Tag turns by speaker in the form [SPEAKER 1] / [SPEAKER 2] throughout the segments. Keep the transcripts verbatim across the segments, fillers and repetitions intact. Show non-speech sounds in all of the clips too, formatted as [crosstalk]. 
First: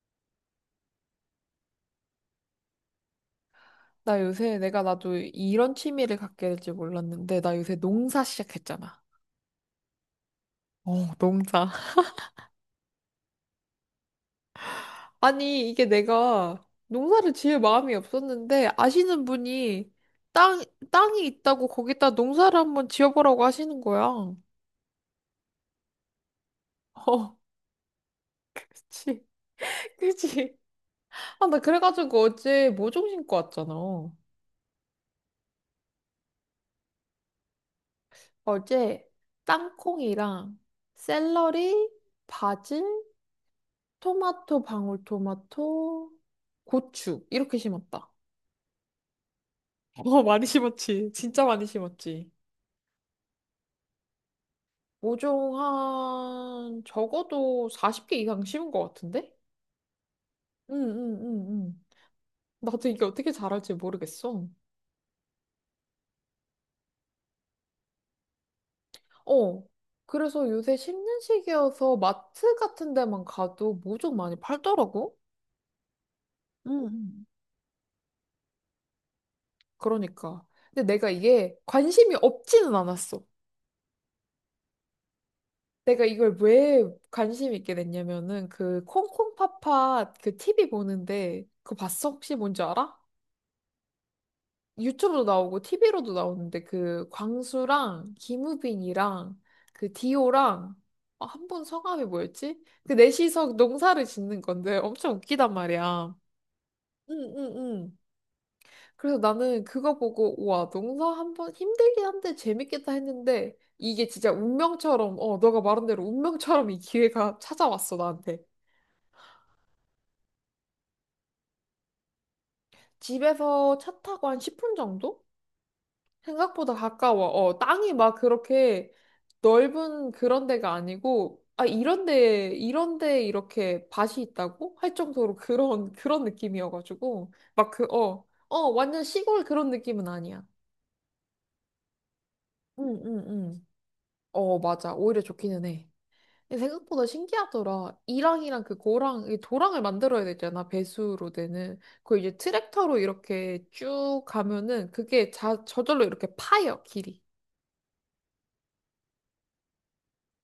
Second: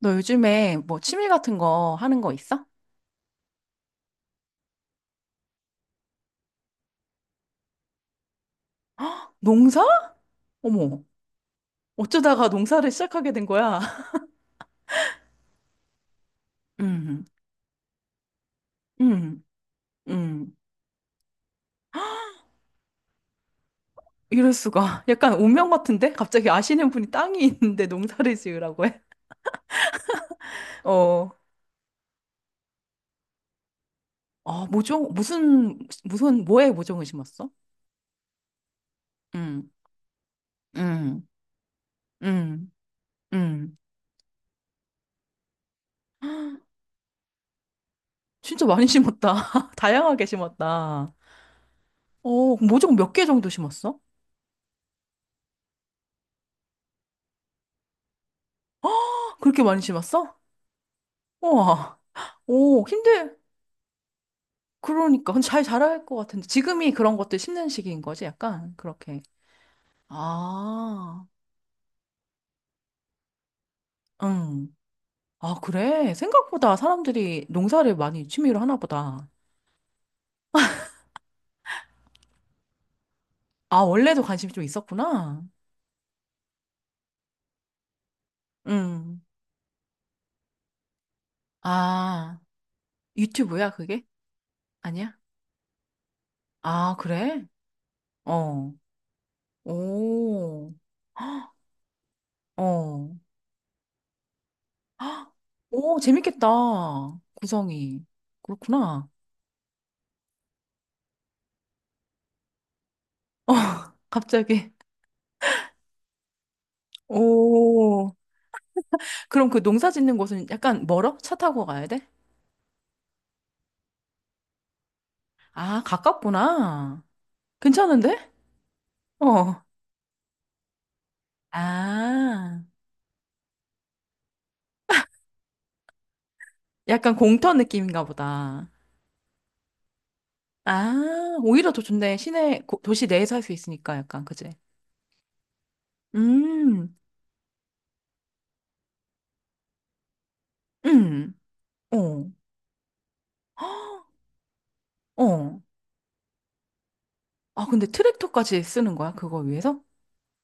[SPEAKER 1] 너 요즘에 뭐 취미 같은 거 하는 거 있어?
[SPEAKER 2] 나 요새 내가 나도 이런 취미를 갖게 될지 몰랐는데 나 요새 농사 시작했잖아.
[SPEAKER 1] 농사? 어머,
[SPEAKER 2] 어, 농사. [laughs]
[SPEAKER 1] 어쩌다가 농사를 시작하게 된 거야? [laughs]
[SPEAKER 2] 아니, 이게 내가
[SPEAKER 1] 음,
[SPEAKER 2] 농사를 지을 마음이 없었는데 아시는
[SPEAKER 1] 음,
[SPEAKER 2] 분이
[SPEAKER 1] 음.
[SPEAKER 2] 땅, 땅이 있다고 거기다 농사를 한번 지어보라고 하시는 거야. 어,
[SPEAKER 1] 이럴 수가. 약간 운명 같은데? 갑자기 아시는 분이 땅이 있는데 농사를 지으라고 해?
[SPEAKER 2] 그치. [laughs] 그치.
[SPEAKER 1] [laughs] 어,
[SPEAKER 2] 아, 나 그래가지고 어제 모종 심고 왔잖아.
[SPEAKER 1] 아, 모종, 무슨, 무슨, 뭐에 모종을 심었어?
[SPEAKER 2] 어제
[SPEAKER 1] 음,
[SPEAKER 2] 땅콩이랑
[SPEAKER 1] 음,
[SPEAKER 2] 샐러리,
[SPEAKER 1] 음,
[SPEAKER 2] 바질,
[SPEAKER 1] 음.
[SPEAKER 2] 토마토, 방울토마토, 고추 이렇게 심었다.
[SPEAKER 1] 진짜 많이 심었다. [laughs]
[SPEAKER 2] 어,
[SPEAKER 1] 다양하게
[SPEAKER 2] 많이 심었지.
[SPEAKER 1] 심었다.
[SPEAKER 2] 진짜 많이 심었지.
[SPEAKER 1] 어, 모종 몇 개 정도 심었어?
[SPEAKER 2] 모종 한, 적어도 사십 개 이상 심은 것 같은데?
[SPEAKER 1] 그렇게 많이 심었어?
[SPEAKER 2] 응, 응, 응, 응.
[SPEAKER 1] 우와. 오,
[SPEAKER 2] 나도 이게 어떻게
[SPEAKER 1] 힘들,
[SPEAKER 2] 자랄지 모르겠어.
[SPEAKER 1] 그러니까 잘 자랄 것 같은데 지금이 그런 것들 심는 시기인 거지 약간 그렇게.
[SPEAKER 2] 어. 그래서 요새 심는
[SPEAKER 1] 아,
[SPEAKER 2] 시기여서 마트 같은 데만 가도 모종 많이
[SPEAKER 1] 응.
[SPEAKER 2] 팔더라고?
[SPEAKER 1] 아, 그래? 생각보다
[SPEAKER 2] 응. 응.
[SPEAKER 1] 사람들이 농사를 많이 취미로 하나 보다.
[SPEAKER 2] 그러니까. 근데 내가 이게 관심이 없지는 않았어.
[SPEAKER 1] 아, 원래도 관심이 좀 있었구나.
[SPEAKER 2] 내가 이걸 왜 관심 있게 됐냐면은 그
[SPEAKER 1] 응.
[SPEAKER 2] 콩콩팥팥 그 티비 보는데 그거 봤어? 혹시
[SPEAKER 1] 아,
[SPEAKER 2] 뭔지 알아?
[SPEAKER 1] 유튜브야, 그게? 아니야?
[SPEAKER 2] 유튜브도 나오고 티비로도 나오는데
[SPEAKER 1] 아,
[SPEAKER 2] 그
[SPEAKER 1] 그래?
[SPEAKER 2] 광수랑
[SPEAKER 1] 어.
[SPEAKER 2] 김우빈이랑 그
[SPEAKER 1] 오.
[SPEAKER 2] 디오랑 아, 한
[SPEAKER 1] 헉,
[SPEAKER 2] 분 성함이 뭐였지? 그
[SPEAKER 1] 어.
[SPEAKER 2] 넷이서 농사를 짓는 건데 엄청
[SPEAKER 1] 헉,
[SPEAKER 2] 웃기단
[SPEAKER 1] 오,
[SPEAKER 2] 말이야.
[SPEAKER 1] 재밌겠다.
[SPEAKER 2] 응응응.
[SPEAKER 1] 구성이. 그렇구나.
[SPEAKER 2] 그래서 나는 그거 보고 우와 농사 한번 힘들긴 한데 재밌겠다
[SPEAKER 1] [laughs] 어,
[SPEAKER 2] 했는데 이게 진짜
[SPEAKER 1] 갑자기.
[SPEAKER 2] 운명처럼 어 너가 말한 대로 운명처럼 이 기회가 찾아왔어
[SPEAKER 1] 오.
[SPEAKER 2] 나한테.
[SPEAKER 1] 그럼 그 농사 짓는 곳은 약간 멀어? 차 타고 가야 돼?
[SPEAKER 2] 집에서 차 타고 한 십 분 정도?
[SPEAKER 1] 아,
[SPEAKER 2] 생각보다
[SPEAKER 1] 가깝구나.
[SPEAKER 2] 가까워. 어, 땅이 막
[SPEAKER 1] 괜찮은데?
[SPEAKER 2] 그렇게
[SPEAKER 1] 어.
[SPEAKER 2] 넓은 그런 데가 아니고, 아, 이런 데,
[SPEAKER 1] 아,
[SPEAKER 2] 이런 데 이렇게 밭이 있다고? 할 정도로 그런, [laughs] 그런
[SPEAKER 1] 약간
[SPEAKER 2] 느낌이어가지고,
[SPEAKER 1] 공터
[SPEAKER 2] 막 그,
[SPEAKER 1] 느낌인가
[SPEAKER 2] 어, 어,
[SPEAKER 1] 보다.
[SPEAKER 2] 완전 시골 그런 느낌은 아니야.
[SPEAKER 1] 아, 오히려 더 좋네. 시내, 고-
[SPEAKER 2] 응,
[SPEAKER 1] 도시
[SPEAKER 2] 응,
[SPEAKER 1] 내에서 할 수
[SPEAKER 2] 응.
[SPEAKER 1] 있으니까 약간, 그지?
[SPEAKER 2] 어, 맞아. 오히려 좋기는 해. 근데
[SPEAKER 1] 음,
[SPEAKER 2] 생각보다 신기하더라. 이랑이랑 그 고랑, 이 도랑을 만들어야 되잖아. 배수로
[SPEAKER 1] 음,
[SPEAKER 2] 되는. 그
[SPEAKER 1] 어.
[SPEAKER 2] 이제 트랙터로 이렇게
[SPEAKER 1] 헉,
[SPEAKER 2] 쭉 가면은 그게
[SPEAKER 1] 어.
[SPEAKER 2] 자, 저절로 이렇게 파여, 길이.
[SPEAKER 1] 아, 근데 트랙터까지 쓰는 거야? 그거 위해서?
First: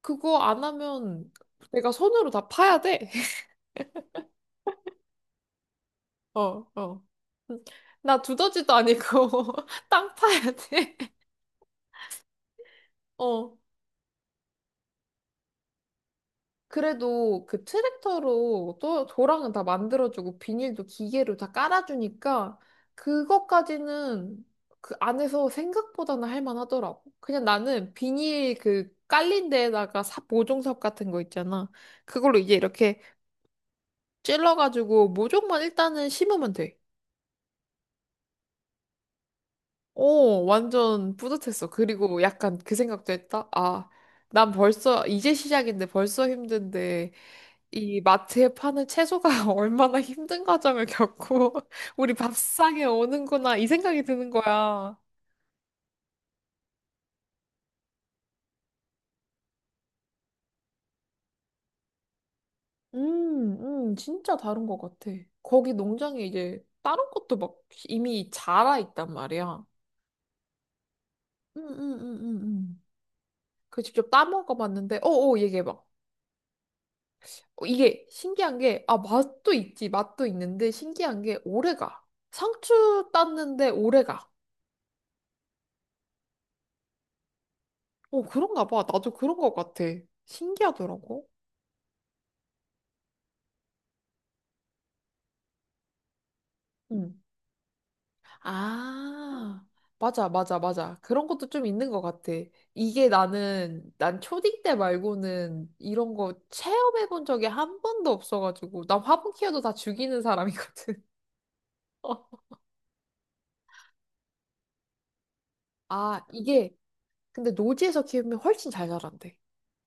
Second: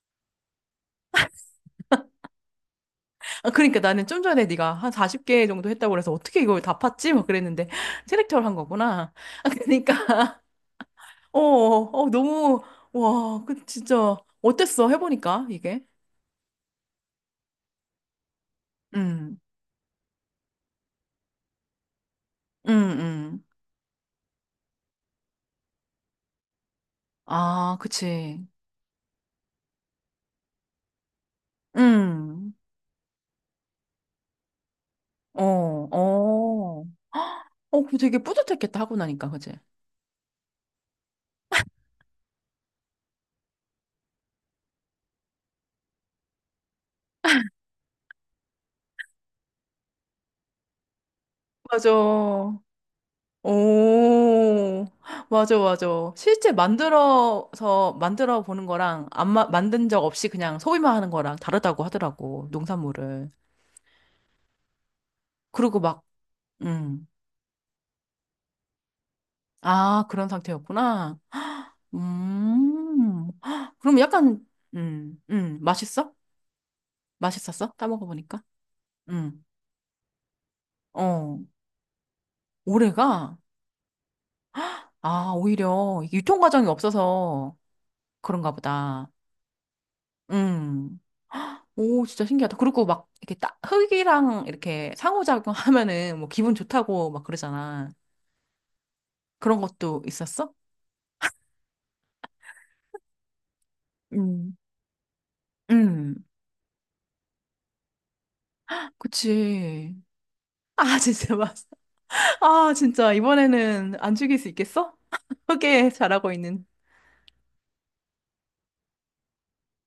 [SPEAKER 2] 그거 안 하면 내가 손으로 다 파야 돼. [laughs]
[SPEAKER 1] 아, 그러니까 나는 좀 전에 네가 한 마흔 개 정도 했다고 그래서 어떻게 이걸
[SPEAKER 2] 어,
[SPEAKER 1] 다
[SPEAKER 2] 어.
[SPEAKER 1] 팠지? 막
[SPEAKER 2] 음,
[SPEAKER 1] 그랬는데 [laughs]
[SPEAKER 2] 나
[SPEAKER 1] 트랙터를 한
[SPEAKER 2] 두더지도
[SPEAKER 1] 거구나.
[SPEAKER 2] 아니고
[SPEAKER 1] 아,
[SPEAKER 2] [laughs]
[SPEAKER 1] 그러니까
[SPEAKER 2] 땅 파야 돼.
[SPEAKER 1] 어, 어, 너무,
[SPEAKER 2] [laughs]
[SPEAKER 1] 와,
[SPEAKER 2] 어.
[SPEAKER 1] 그, 진짜, 어땠어? 해보니까, 이게?
[SPEAKER 2] 그래도 그 트랙터로 또
[SPEAKER 1] 음,
[SPEAKER 2] 도랑은 다 만들어주고 비닐도 기계로 다 깔아주니까
[SPEAKER 1] 음, 음,
[SPEAKER 2] 그것까지는 그 안에서 생각보다는 할만하더라고. 그냥
[SPEAKER 1] 아,
[SPEAKER 2] 나는
[SPEAKER 1] 그치.
[SPEAKER 2] 비닐 그 깔린 데에다가 삽, 모종삽 같은 거 있잖아. 그걸로
[SPEAKER 1] 음.
[SPEAKER 2] 이제 이렇게 찔러가지고
[SPEAKER 1] 어,
[SPEAKER 2] 모종만 일단은 심으면 돼.
[SPEAKER 1] 어. 어, 그 되게 뿌듯했겠다, 하고 나니까, 그치?
[SPEAKER 2] 오, 완전 뿌듯했어. 그리고 약간 그 생각도 했다. 아, 난 벌써, 이제 시작인데 벌써 힘든데, 이 마트에 파는 채소가 [laughs] 얼마나 힘든 과정을 겪고, [laughs]
[SPEAKER 1] 맞아.
[SPEAKER 2] 우리 밥상에 오는구나, 이 생각이 드는
[SPEAKER 1] 오,
[SPEAKER 2] 거야.
[SPEAKER 1] 맞아, 맞아. 실제 만들어서, 만들어 보는 거랑, 안 마, 만든 적 없이 그냥 소비만 하는 거랑 다르다고 하더라고, 농산물을.
[SPEAKER 2] 음, 음, 진짜 다른 것 같아. 거기
[SPEAKER 1] 그리고 막,
[SPEAKER 2] 농장에 이제 다른
[SPEAKER 1] 음.
[SPEAKER 2] 것도 막 이미 자라 있단 말이야.
[SPEAKER 1] 아, 그런 상태였구나.
[SPEAKER 2] 음, 음, 음, 음, 음.
[SPEAKER 1] 음. 헉,
[SPEAKER 2] 그
[SPEAKER 1] 그럼
[SPEAKER 2] 직접
[SPEAKER 1] 약간,
[SPEAKER 2] 따먹어 봤는데, 어,
[SPEAKER 1] 음,
[SPEAKER 2] 어,
[SPEAKER 1] 음,
[SPEAKER 2] 얘기해봐.
[SPEAKER 1] 맛있어?
[SPEAKER 2] 어,
[SPEAKER 1] 맛있었어?
[SPEAKER 2] 이게
[SPEAKER 1] 따먹어보니까?
[SPEAKER 2] 신기한 게, 아,
[SPEAKER 1] 음,
[SPEAKER 2] 맛도 있지, 맛도 있는데 신기한
[SPEAKER 1] 어.
[SPEAKER 2] 게 오래 가. 상추
[SPEAKER 1] 올해가,
[SPEAKER 2] 땄는데 오래 가.
[SPEAKER 1] 아, 오히려 이게 유통 과정이 없어서
[SPEAKER 2] 어,
[SPEAKER 1] 그런가
[SPEAKER 2] 그런가 봐.
[SPEAKER 1] 보다.
[SPEAKER 2] 나도 그런 것 같아.
[SPEAKER 1] 음.
[SPEAKER 2] 신기하더라고.
[SPEAKER 1] 오, 진짜 신기하다. 그리고 막, 이렇게 딱, 흙이랑 이렇게 상호작용 [laughs] 하면은 뭐 기분 좋다고
[SPEAKER 2] 응.
[SPEAKER 1] 막 그러잖아. 그런
[SPEAKER 2] 아,
[SPEAKER 1] 것도
[SPEAKER 2] 맞아,
[SPEAKER 1] 있었어?
[SPEAKER 2] 맞아, 맞아. 그런 것도 좀 있는 것 같아. 이게 나는, 난
[SPEAKER 1] 음.
[SPEAKER 2] 초딩 때 말고는 이런
[SPEAKER 1] 음.
[SPEAKER 2] 거 체험해 본 적이 한 번도 없어가지고, 난 화분 키워도 다
[SPEAKER 1] 그치.
[SPEAKER 2] 죽이는
[SPEAKER 1] 아, [laughs]
[SPEAKER 2] 사람이거든.
[SPEAKER 1] 진짜 맛.
[SPEAKER 2] [laughs] 어.
[SPEAKER 1] 아, 진짜. 이번에는 안 죽일 수 있겠어? 흙에
[SPEAKER 2] 아,
[SPEAKER 1] 자라고 있는.
[SPEAKER 2] 이게, 근데 노지에서 키우면 훨씬 잘 자란대.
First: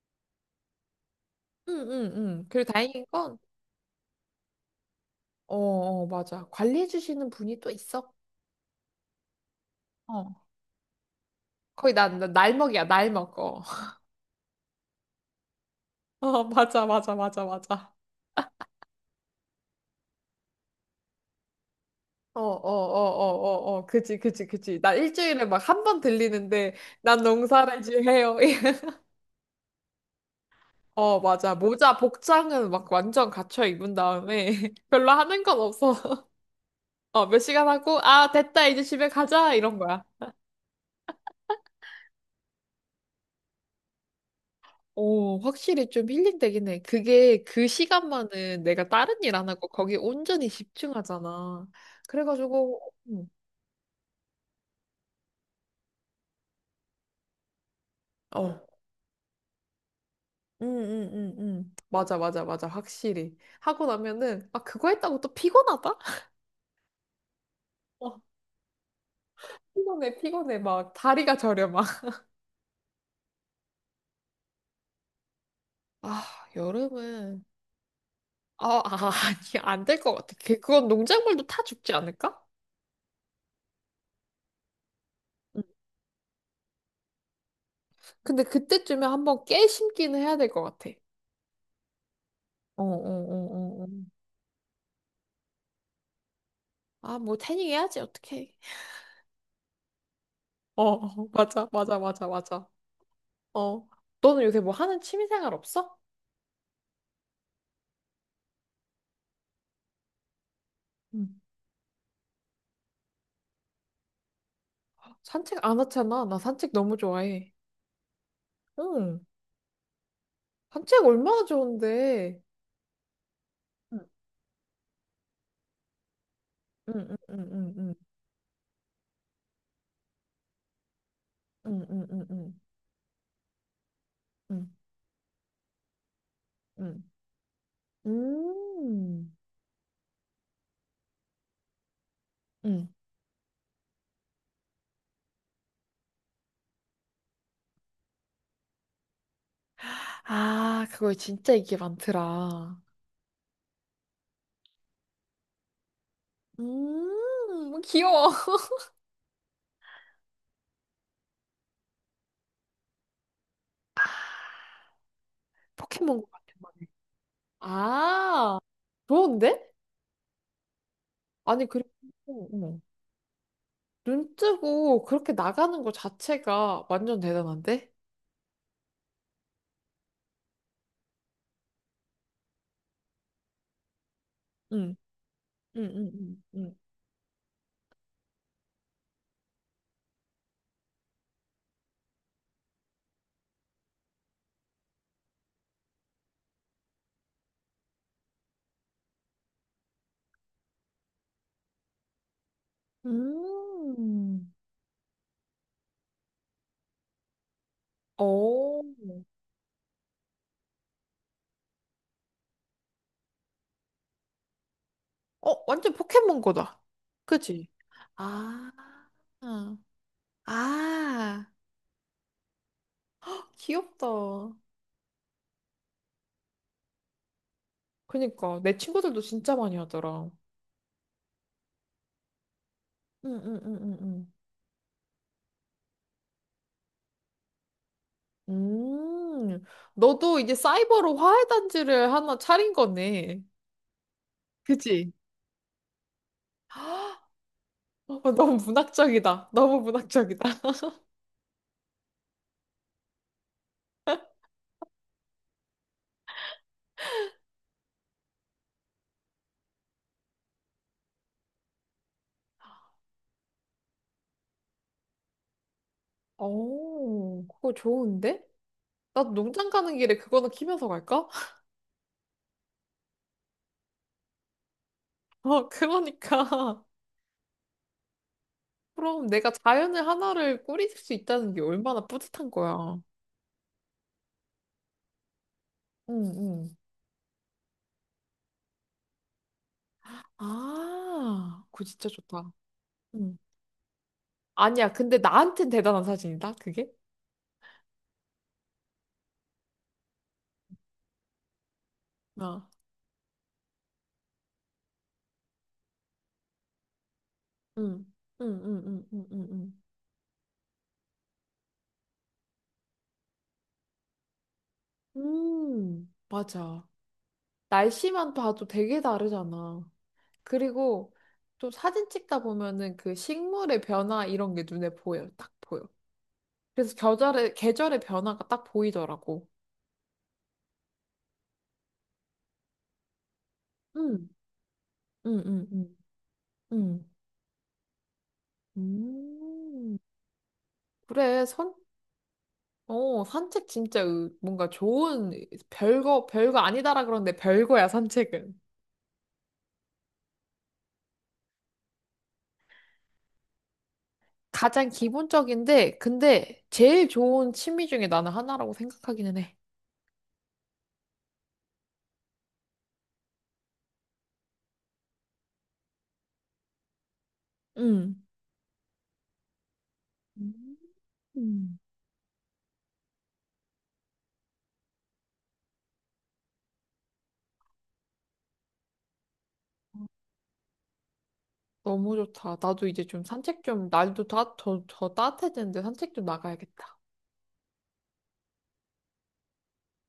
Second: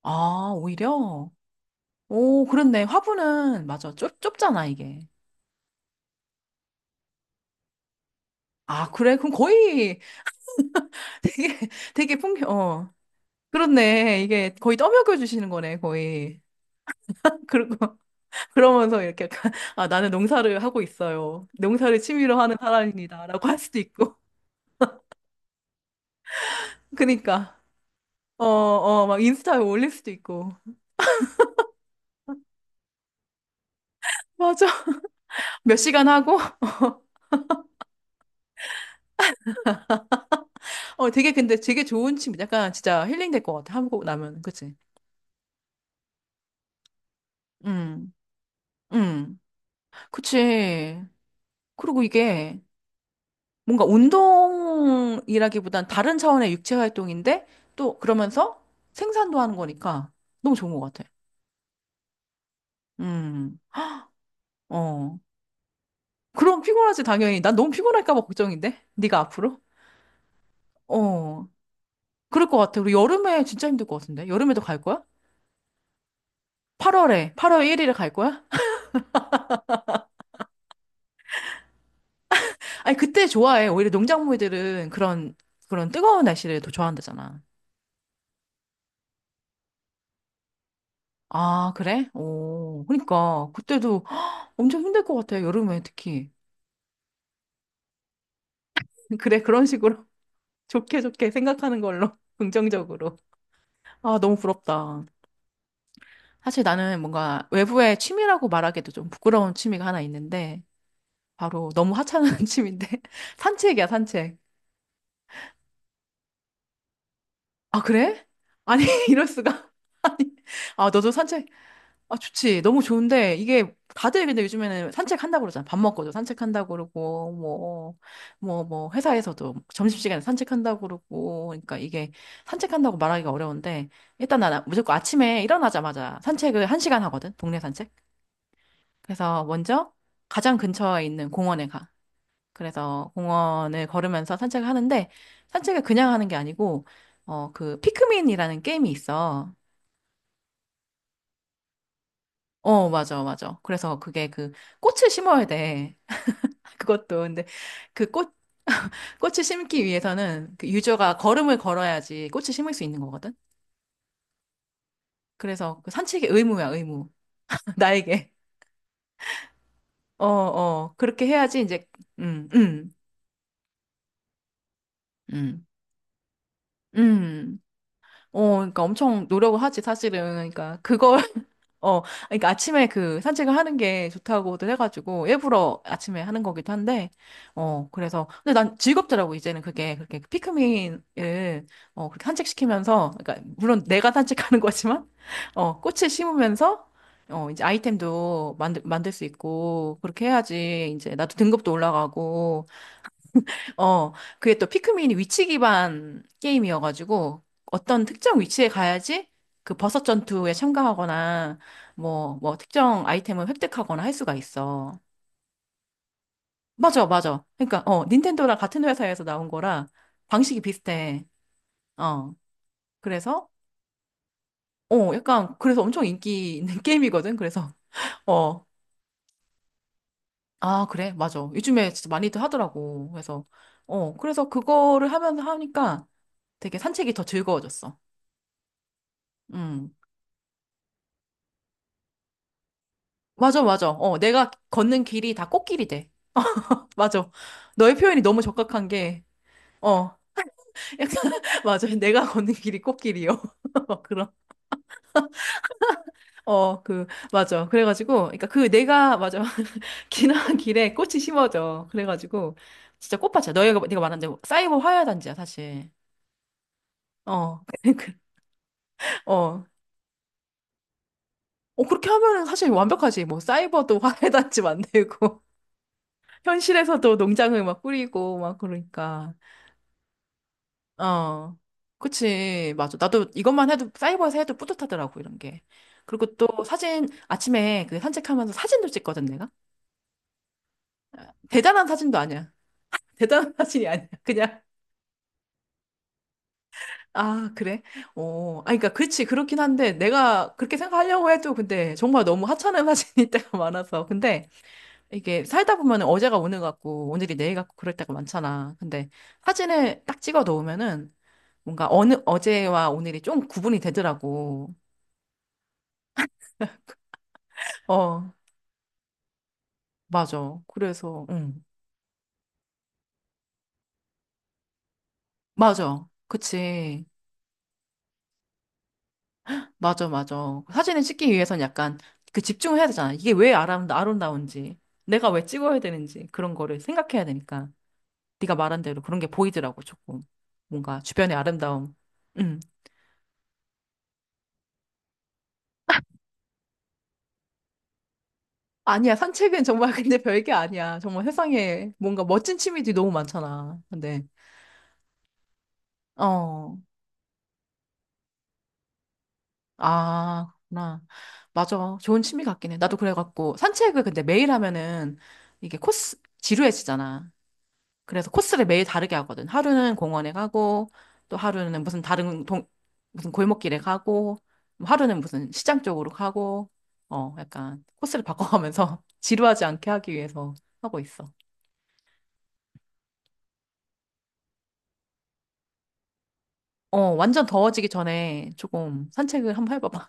[SPEAKER 1] 아, 오히려?
[SPEAKER 2] 응, 응,
[SPEAKER 1] 오,
[SPEAKER 2] 응. 그리고
[SPEAKER 1] 그랬네.
[SPEAKER 2] 다행인 건,
[SPEAKER 1] 화분은, 맞아. 좁, 좁잖아, 이게.
[SPEAKER 2] 어, 어, 맞아. 관리해주시는 분이 또 있어.
[SPEAKER 1] 아, 그래? 그럼 거의
[SPEAKER 2] 어.
[SPEAKER 1] [laughs] 되게,
[SPEAKER 2] 거의
[SPEAKER 1] 되게
[SPEAKER 2] 난, 난
[SPEAKER 1] 풍경,
[SPEAKER 2] 날먹이야,
[SPEAKER 1] 어.
[SPEAKER 2] 날먹. 어. [laughs]
[SPEAKER 1] 그렇네. 이게 거의 떠먹여 주시는 거네, 거의.
[SPEAKER 2] 어, 맞아, 맞아, 맞아,
[SPEAKER 1] 그리고,
[SPEAKER 2] 맞아.
[SPEAKER 1] [laughs] 그러면서 이렇게 약간, 아, 나는 농사를 하고 있어요. 농사를
[SPEAKER 2] 어,
[SPEAKER 1] 취미로
[SPEAKER 2] 어,
[SPEAKER 1] 하는
[SPEAKER 2] 어,
[SPEAKER 1] 사람입니다 라고 할
[SPEAKER 2] 어,
[SPEAKER 1] 수도
[SPEAKER 2] 어, 어.
[SPEAKER 1] 있고.
[SPEAKER 2] 그지, 그지, 그지. 나 일주일에 막 한 번 들리는데,
[SPEAKER 1] [laughs]
[SPEAKER 2] 난
[SPEAKER 1] 그니까,
[SPEAKER 2] 농사를 지어요.
[SPEAKER 1] 어,
[SPEAKER 2] [laughs]
[SPEAKER 1] 어, 막 인스타에 올릴 수도 있고.
[SPEAKER 2] 어, 맞아. 모자, 복장은 막 완전 갖춰 입은 다음에,
[SPEAKER 1] 맞아.
[SPEAKER 2] [laughs] 별로 하는 건
[SPEAKER 1] [laughs] 몇
[SPEAKER 2] 없어.
[SPEAKER 1] 시간
[SPEAKER 2] [laughs]
[SPEAKER 1] 하고,
[SPEAKER 2] 어, 몇 시간 하고, 아, 됐다, 이제 집에 가자, 이런 거야.
[SPEAKER 1] 어, 되게 근데 되게 좋은 취미. 약간 진짜 힐링 될 것 같아. 한국 나면. 그치?
[SPEAKER 2] 오, 확실히 좀 힐링되긴 해. 그게 그
[SPEAKER 1] 음,
[SPEAKER 2] 시간만은 내가 다른 일
[SPEAKER 1] 음.
[SPEAKER 2] 안 하고 거기 온전히
[SPEAKER 1] 그치.
[SPEAKER 2] 집중하잖아.
[SPEAKER 1] 그리고 이게
[SPEAKER 2] 그래가지고, 음,
[SPEAKER 1] 뭔가 운동이라기보단 다른 차원의 육체 활동인데 또 그러면서
[SPEAKER 2] 어,
[SPEAKER 1] 생산도 하는 거니까 너무 좋은 것 같아.
[SPEAKER 2] 응응응응, 맞아, 맞아, 맞아. 확실히.
[SPEAKER 1] 음,
[SPEAKER 2] 하고 나면은, 아, 그거
[SPEAKER 1] 어.
[SPEAKER 2] 했다고 또 피곤하다?
[SPEAKER 1] 그럼 피곤하지, 당연히. 난 너무 피곤할까 봐
[SPEAKER 2] 어,
[SPEAKER 1] 걱정인데? 네가 앞으로?
[SPEAKER 2] 피곤해, 피곤해. 막 다리가
[SPEAKER 1] 어.
[SPEAKER 2] 저려, 막. [laughs]
[SPEAKER 1] 그럴 것 같아. 우리 여름에 진짜 힘들 것 같은데? 여름에도 갈 거야?
[SPEAKER 2] 아,
[SPEAKER 1] 팔월에,
[SPEAKER 2] 여름은,
[SPEAKER 1] 팔월 일 일에 갈 거야?
[SPEAKER 2] 아, 아, 아, 아니, 안 될 것 같아. 그- 그건 농작물도 타 죽지 않을까?
[SPEAKER 1] [laughs] 아니, 그때 좋아해. 오히려 농작물들은 그런,
[SPEAKER 2] 응.
[SPEAKER 1] 그런 뜨거운 날씨를 더 좋아한다잖아.
[SPEAKER 2] 근데 그때쯤에 한번 깨 심기는 해야 될 것 같아.
[SPEAKER 1] 아, 그래?
[SPEAKER 2] 어,
[SPEAKER 1] 오,
[SPEAKER 2] 어,
[SPEAKER 1] 그러니까.
[SPEAKER 2] 어, 어,
[SPEAKER 1] 그때도
[SPEAKER 2] 어.
[SPEAKER 1] 엄청 힘들 것 같아, 여름에 특히.
[SPEAKER 2] 아, 뭐 태닝 해야지 어떡해.
[SPEAKER 1] [laughs] 그래, 그런 식으로 [laughs]
[SPEAKER 2] 어,
[SPEAKER 1] 좋게
[SPEAKER 2] 어,
[SPEAKER 1] 좋게
[SPEAKER 2] 맞아,
[SPEAKER 1] 생각하는
[SPEAKER 2] 맞아,
[SPEAKER 1] 걸로,
[SPEAKER 2] 맞아,
[SPEAKER 1] [laughs]
[SPEAKER 2] 맞아.
[SPEAKER 1] 긍정적으로.
[SPEAKER 2] 어,
[SPEAKER 1] 아, 너무
[SPEAKER 2] 너는 요새 뭐 하는
[SPEAKER 1] 부럽다.
[SPEAKER 2] 취미생활 없어?
[SPEAKER 1] 사실 나는 뭔가 외부의 취미라고 말하기도 좀 부끄러운 취미가 하나 있는데, 바로 너무 하찮은 [laughs] 취미인데, [laughs] 산책이야, 산책.
[SPEAKER 2] 응. 산책 안 하잖아. 나 산책 너무 좋아해.
[SPEAKER 1] 아, 그래? 아니, [laughs]
[SPEAKER 2] 응,
[SPEAKER 1] 이럴 수가. [laughs] 아니, 아,
[SPEAKER 2] 산책
[SPEAKER 1] 너도
[SPEAKER 2] 얼마나
[SPEAKER 1] 산책 아,
[SPEAKER 2] 좋은데.
[SPEAKER 1] 좋지. 너무 좋은데, 이게,
[SPEAKER 2] 음.
[SPEAKER 1] 다들 근데 요즘에는 산책한다고 그러잖아. 밥 먹고도 산책한다고
[SPEAKER 2] 응, 응,
[SPEAKER 1] 그러고,
[SPEAKER 2] 응, 응,
[SPEAKER 1] 뭐, 뭐, 뭐, 회사에서도 점심시간에 산책한다고 그러고, 그러니까
[SPEAKER 2] 응, 응,
[SPEAKER 1] 이게
[SPEAKER 2] 응, 응,
[SPEAKER 1] 산책한다고 말하기가 어려운데, 일단 나는
[SPEAKER 2] 응,
[SPEAKER 1] 무조건 아침에 일어나자마자 산책을 한
[SPEAKER 2] 응,
[SPEAKER 1] 시간
[SPEAKER 2] 응.
[SPEAKER 1] 하거든. 동네 산책.
[SPEAKER 2] 음,
[SPEAKER 1] 그래서 먼저 가장 근처에 있는 공원에 가.
[SPEAKER 2] 응.
[SPEAKER 1] 그래서 공원을 걸으면서 산책을 하는데, 산책을 그냥 하는 게 아니고, 어, 그, 피크민이라는 게임이 있어.
[SPEAKER 2] 아, 그거 진짜 이게 많더라.
[SPEAKER 1] 어, 맞아, 맞아. 그래서 그게 그, 꽃을 심어야 돼. 그것도 근데
[SPEAKER 2] 음,
[SPEAKER 1] 그
[SPEAKER 2] 귀여워.
[SPEAKER 1] 꽃,
[SPEAKER 2] [laughs]
[SPEAKER 1] 꽃을 심기 위해서는 그 유저가 걸음을 걸어야지 꽃을 심을 수 있는 거거든. 그래서 그 산책이
[SPEAKER 2] 포켓몬고 같은
[SPEAKER 1] 의무야,
[SPEAKER 2] 거네.
[SPEAKER 1] 의무. [laughs] 나에게.
[SPEAKER 2] 아, 좋은데?
[SPEAKER 1] 어, 어. 그렇게 해야지
[SPEAKER 2] 아니,
[SPEAKER 1] 이제.
[SPEAKER 2] 그리고,
[SPEAKER 1] 음,
[SPEAKER 2] 응, 응.
[SPEAKER 1] 음.
[SPEAKER 2] 눈 뜨고 그렇게
[SPEAKER 1] 음.
[SPEAKER 2] 나가는 것 자체가 완전
[SPEAKER 1] 음.
[SPEAKER 2] 대단한데?
[SPEAKER 1] 어, 그러니까 엄청 노력을 하지 사실은. 그러니까 그걸 어, 그러니까 아침에 그 산책을 하는 게 좋다고도
[SPEAKER 2] 응,
[SPEAKER 1] 해가지고 일부러
[SPEAKER 2] 응,
[SPEAKER 1] 아침에 하는
[SPEAKER 2] 응,
[SPEAKER 1] 거기도
[SPEAKER 2] 응,
[SPEAKER 1] 한데, 어, 그래서 근데 난 즐겁더라고 이제는 그게 그렇게 피크민을 어 그렇게 산책시키면서, 그러니까 물론 내가 산책하는 [laughs] 거지만, 어 꽃을 심으면서 어 이제 아이템도 만들 만들 수 있고 그렇게 해야지 이제 나도 등급도 올라가고
[SPEAKER 2] 응.
[SPEAKER 1] 어,
[SPEAKER 2] 음.
[SPEAKER 1] 그게 또 피크민이 위치 기반 게임이어가지고 어떤 특정 위치에
[SPEAKER 2] 어,
[SPEAKER 1] 가야지 그 버섯 전투에 참가하거나 뭐, 뭐 특정 아이템을 획득하거나 할 수가 있어.
[SPEAKER 2] 어, 완전 포켓몬 거다.
[SPEAKER 1] 맞아, 맞아.
[SPEAKER 2] 그치?
[SPEAKER 1] 그러니까, 어, 닌텐도랑
[SPEAKER 2] 아,
[SPEAKER 1] 같은 회사에서 나온 거라 방식이 비슷해.
[SPEAKER 2] 아,
[SPEAKER 1] 어, 그래서,
[SPEAKER 2] [laughs] 귀엽다.
[SPEAKER 1] 어, 약간, 그래서 엄청 인기 있는 [laughs] 게임이거든. 그래서,
[SPEAKER 2] 그니까,
[SPEAKER 1] 어,
[SPEAKER 2] 내 친구들도 진짜 많이 하더라.
[SPEAKER 1] 아, 그래, 맞아. 요즘에 진짜 많이들 하더라고.
[SPEAKER 2] 응,
[SPEAKER 1] 그래서,
[SPEAKER 2] 응, 응,
[SPEAKER 1] 어,
[SPEAKER 2] 응,
[SPEAKER 1] 그래서 그거를 하면서 하니까 되게 산책이 더 즐거워졌어.
[SPEAKER 2] 응. 음,
[SPEAKER 1] 음.
[SPEAKER 2] 너도 이제 사이버로 화훼단지를 하나 차린 거네.
[SPEAKER 1] 맞아, 맞아. 어, 내가 걷는
[SPEAKER 2] 그치?
[SPEAKER 1] 길이 다 꽃길이 돼.
[SPEAKER 2] [gasps] 아,
[SPEAKER 1] 맞아. 너의 표현이 너무
[SPEAKER 2] 너무
[SPEAKER 1] 적확한 게,
[SPEAKER 2] 문학적이다. 너무
[SPEAKER 1] 어, 약간,
[SPEAKER 2] 문학적이다.
[SPEAKER 1] [laughs] 맞아. 내가 걷는 길이 꽃길이요. [laughs] 그런, 어, 그, 맞아. 그래가지고, 그러니까 그 내가, 맞아. [laughs] 지나간 길에 꽃이 심어져. 그래가지고, 진짜 꽃밭이야. 너희가, 네가 말한 대로 사이버 화훼단지야, 사실.
[SPEAKER 2] 오,
[SPEAKER 1] 어,
[SPEAKER 2] 그거
[SPEAKER 1] [laughs] 그-
[SPEAKER 2] 좋은데? 나도
[SPEAKER 1] 어.
[SPEAKER 2] 농장 가는 길에 그거는 키면서 갈까? [laughs]
[SPEAKER 1] 어, 그렇게 하면은 사실 완벽하지. 뭐, 사이버도 화훼단지 만들고,
[SPEAKER 2] 어,
[SPEAKER 1] [laughs]
[SPEAKER 2] 그러니까.
[SPEAKER 1] 현실에서도 농장을 막 꾸리고, 막,
[SPEAKER 2] 그럼
[SPEAKER 1] 그러니까.
[SPEAKER 2] 내가 자연을 하나를 꾸릴 수 있다는
[SPEAKER 1] 어,
[SPEAKER 2] 게 얼마나 뿌듯한
[SPEAKER 1] 그치. 맞아.
[SPEAKER 2] 거야.
[SPEAKER 1] 나도 이것만 해도, 사이버에서 해도 뿌듯하더라고, 이런 게. 그리고
[SPEAKER 2] 응,
[SPEAKER 1] 또
[SPEAKER 2] 응.
[SPEAKER 1] 사진, 아침에 그 산책하면서 사진도 찍거든, 내가.
[SPEAKER 2] 아, 그거
[SPEAKER 1] 대단한
[SPEAKER 2] 진짜
[SPEAKER 1] 사진도 아니야.
[SPEAKER 2] 좋다. 응.
[SPEAKER 1] 대단한 [laughs] 사진이 아니야. 그냥,
[SPEAKER 2] 아니야, 근데 나한텐 대단한 사진이다, 그게?
[SPEAKER 1] 아, 그래? 어, 아, 그러니까, 그렇지. 그렇긴 한데, 내가 그렇게 생각하려고 해도, 근데 정말 너무
[SPEAKER 2] 아,
[SPEAKER 1] 하찮은 [laughs] 사진일 때가 많아서. 근데 이게 살다 보면 은 어제가 오늘 같고, 오늘이 내일 같고, 그럴
[SPEAKER 2] 응,
[SPEAKER 1] 때가
[SPEAKER 2] 응,
[SPEAKER 1] 많잖아.
[SPEAKER 2] 응, 응,
[SPEAKER 1] 근데
[SPEAKER 2] 응, 응.
[SPEAKER 1] 사진을 딱 찍어 놓으면은, 뭔가 어느, 어제와 오늘이 좀 구분이 되더라고.
[SPEAKER 2] 응. 음, 맞아.
[SPEAKER 1] 어.
[SPEAKER 2] 날씨만 봐도 되게 다르잖아.
[SPEAKER 1] 맞아.
[SPEAKER 2] 그리고
[SPEAKER 1] 그래서, 응.
[SPEAKER 2] 또 사진 찍다 보면은 그 식물의 변화 이런 게 눈에 보여. 딱 보여.
[SPEAKER 1] 맞아.
[SPEAKER 2] 그래서
[SPEAKER 1] 그치.
[SPEAKER 2] 계절의, 계절의 변화가 딱 보이더라고.
[SPEAKER 1] 맞아, 맞아. 사진을 찍기 위해선 약간 그 집중을 해야 되잖아. 이게 왜 아름,
[SPEAKER 2] 응,
[SPEAKER 1] 아름다운지, 내가
[SPEAKER 2] 응,
[SPEAKER 1] 왜
[SPEAKER 2] 응,
[SPEAKER 1] 찍어야
[SPEAKER 2] 응,
[SPEAKER 1] 되는지, 그런 거를
[SPEAKER 2] 응.
[SPEAKER 1] 생각해야 되니까. 네가 말한 대로 그런 게 보이더라고,
[SPEAKER 2] 음,
[SPEAKER 1] 조금. 뭔가 주변의
[SPEAKER 2] 그래, 선,
[SPEAKER 1] 아름다움. 응.
[SPEAKER 2] 어, 산책 진짜 으- 뭔가 좋은, 별거, 별거 아니다라 그러는데 별거야, 산책은.
[SPEAKER 1] 아니야, 산책은 정말 근데 [laughs] 별게 아니야. 정말 세상에 뭔가 멋진 취미들이 너무 많잖아. 근데,
[SPEAKER 2] 가장 기본적인데, 근데
[SPEAKER 1] 어.
[SPEAKER 2] 제일 좋은 취미 중에 나는 하나라고 생각하기는 해.
[SPEAKER 1] 아, 그렇구나. 맞아. 좋은 취미 같긴 해. 나도 그래갖고, 산책을 근데 매일 하면은 이게 코스, 지루해지잖아.
[SPEAKER 2] 응.
[SPEAKER 1] 그래서 코스를 매일 다르게 하거든. 하루는 공원에 가고, 또
[SPEAKER 2] 음.
[SPEAKER 1] 하루는 무슨 다른 동, 무슨 골목길에 가고, 뭐 하루는 무슨 시장 쪽으로 가고, 어, 약간 코스를 바꿔가면서 [laughs] 지루하지 않게 하기 위해서 하고 있어.
[SPEAKER 2] 너무 좋다. 나도 이제 좀 산책 좀, 날도 다, 더, 더 따뜻해지는데 산책 좀
[SPEAKER 1] 어,
[SPEAKER 2] 나가야겠다.
[SPEAKER 1] 완전 더워지기 전에 조금 산책을 한번 해봐봐.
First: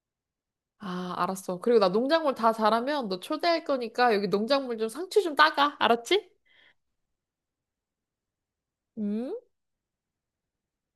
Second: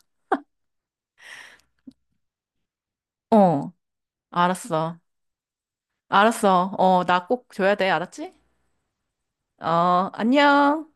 [SPEAKER 2] 아, 알았어. 그리고 나 농작물 다 자라면 너 초대할
[SPEAKER 1] 어,
[SPEAKER 2] 거니까 여기 농작물 좀
[SPEAKER 1] 알았어.
[SPEAKER 2] 상추 좀 따가. 알았지?
[SPEAKER 1] 알았어. 어, 나 꼭 줘야 돼. 알았지?
[SPEAKER 2] 음.
[SPEAKER 1] 어, 안녕.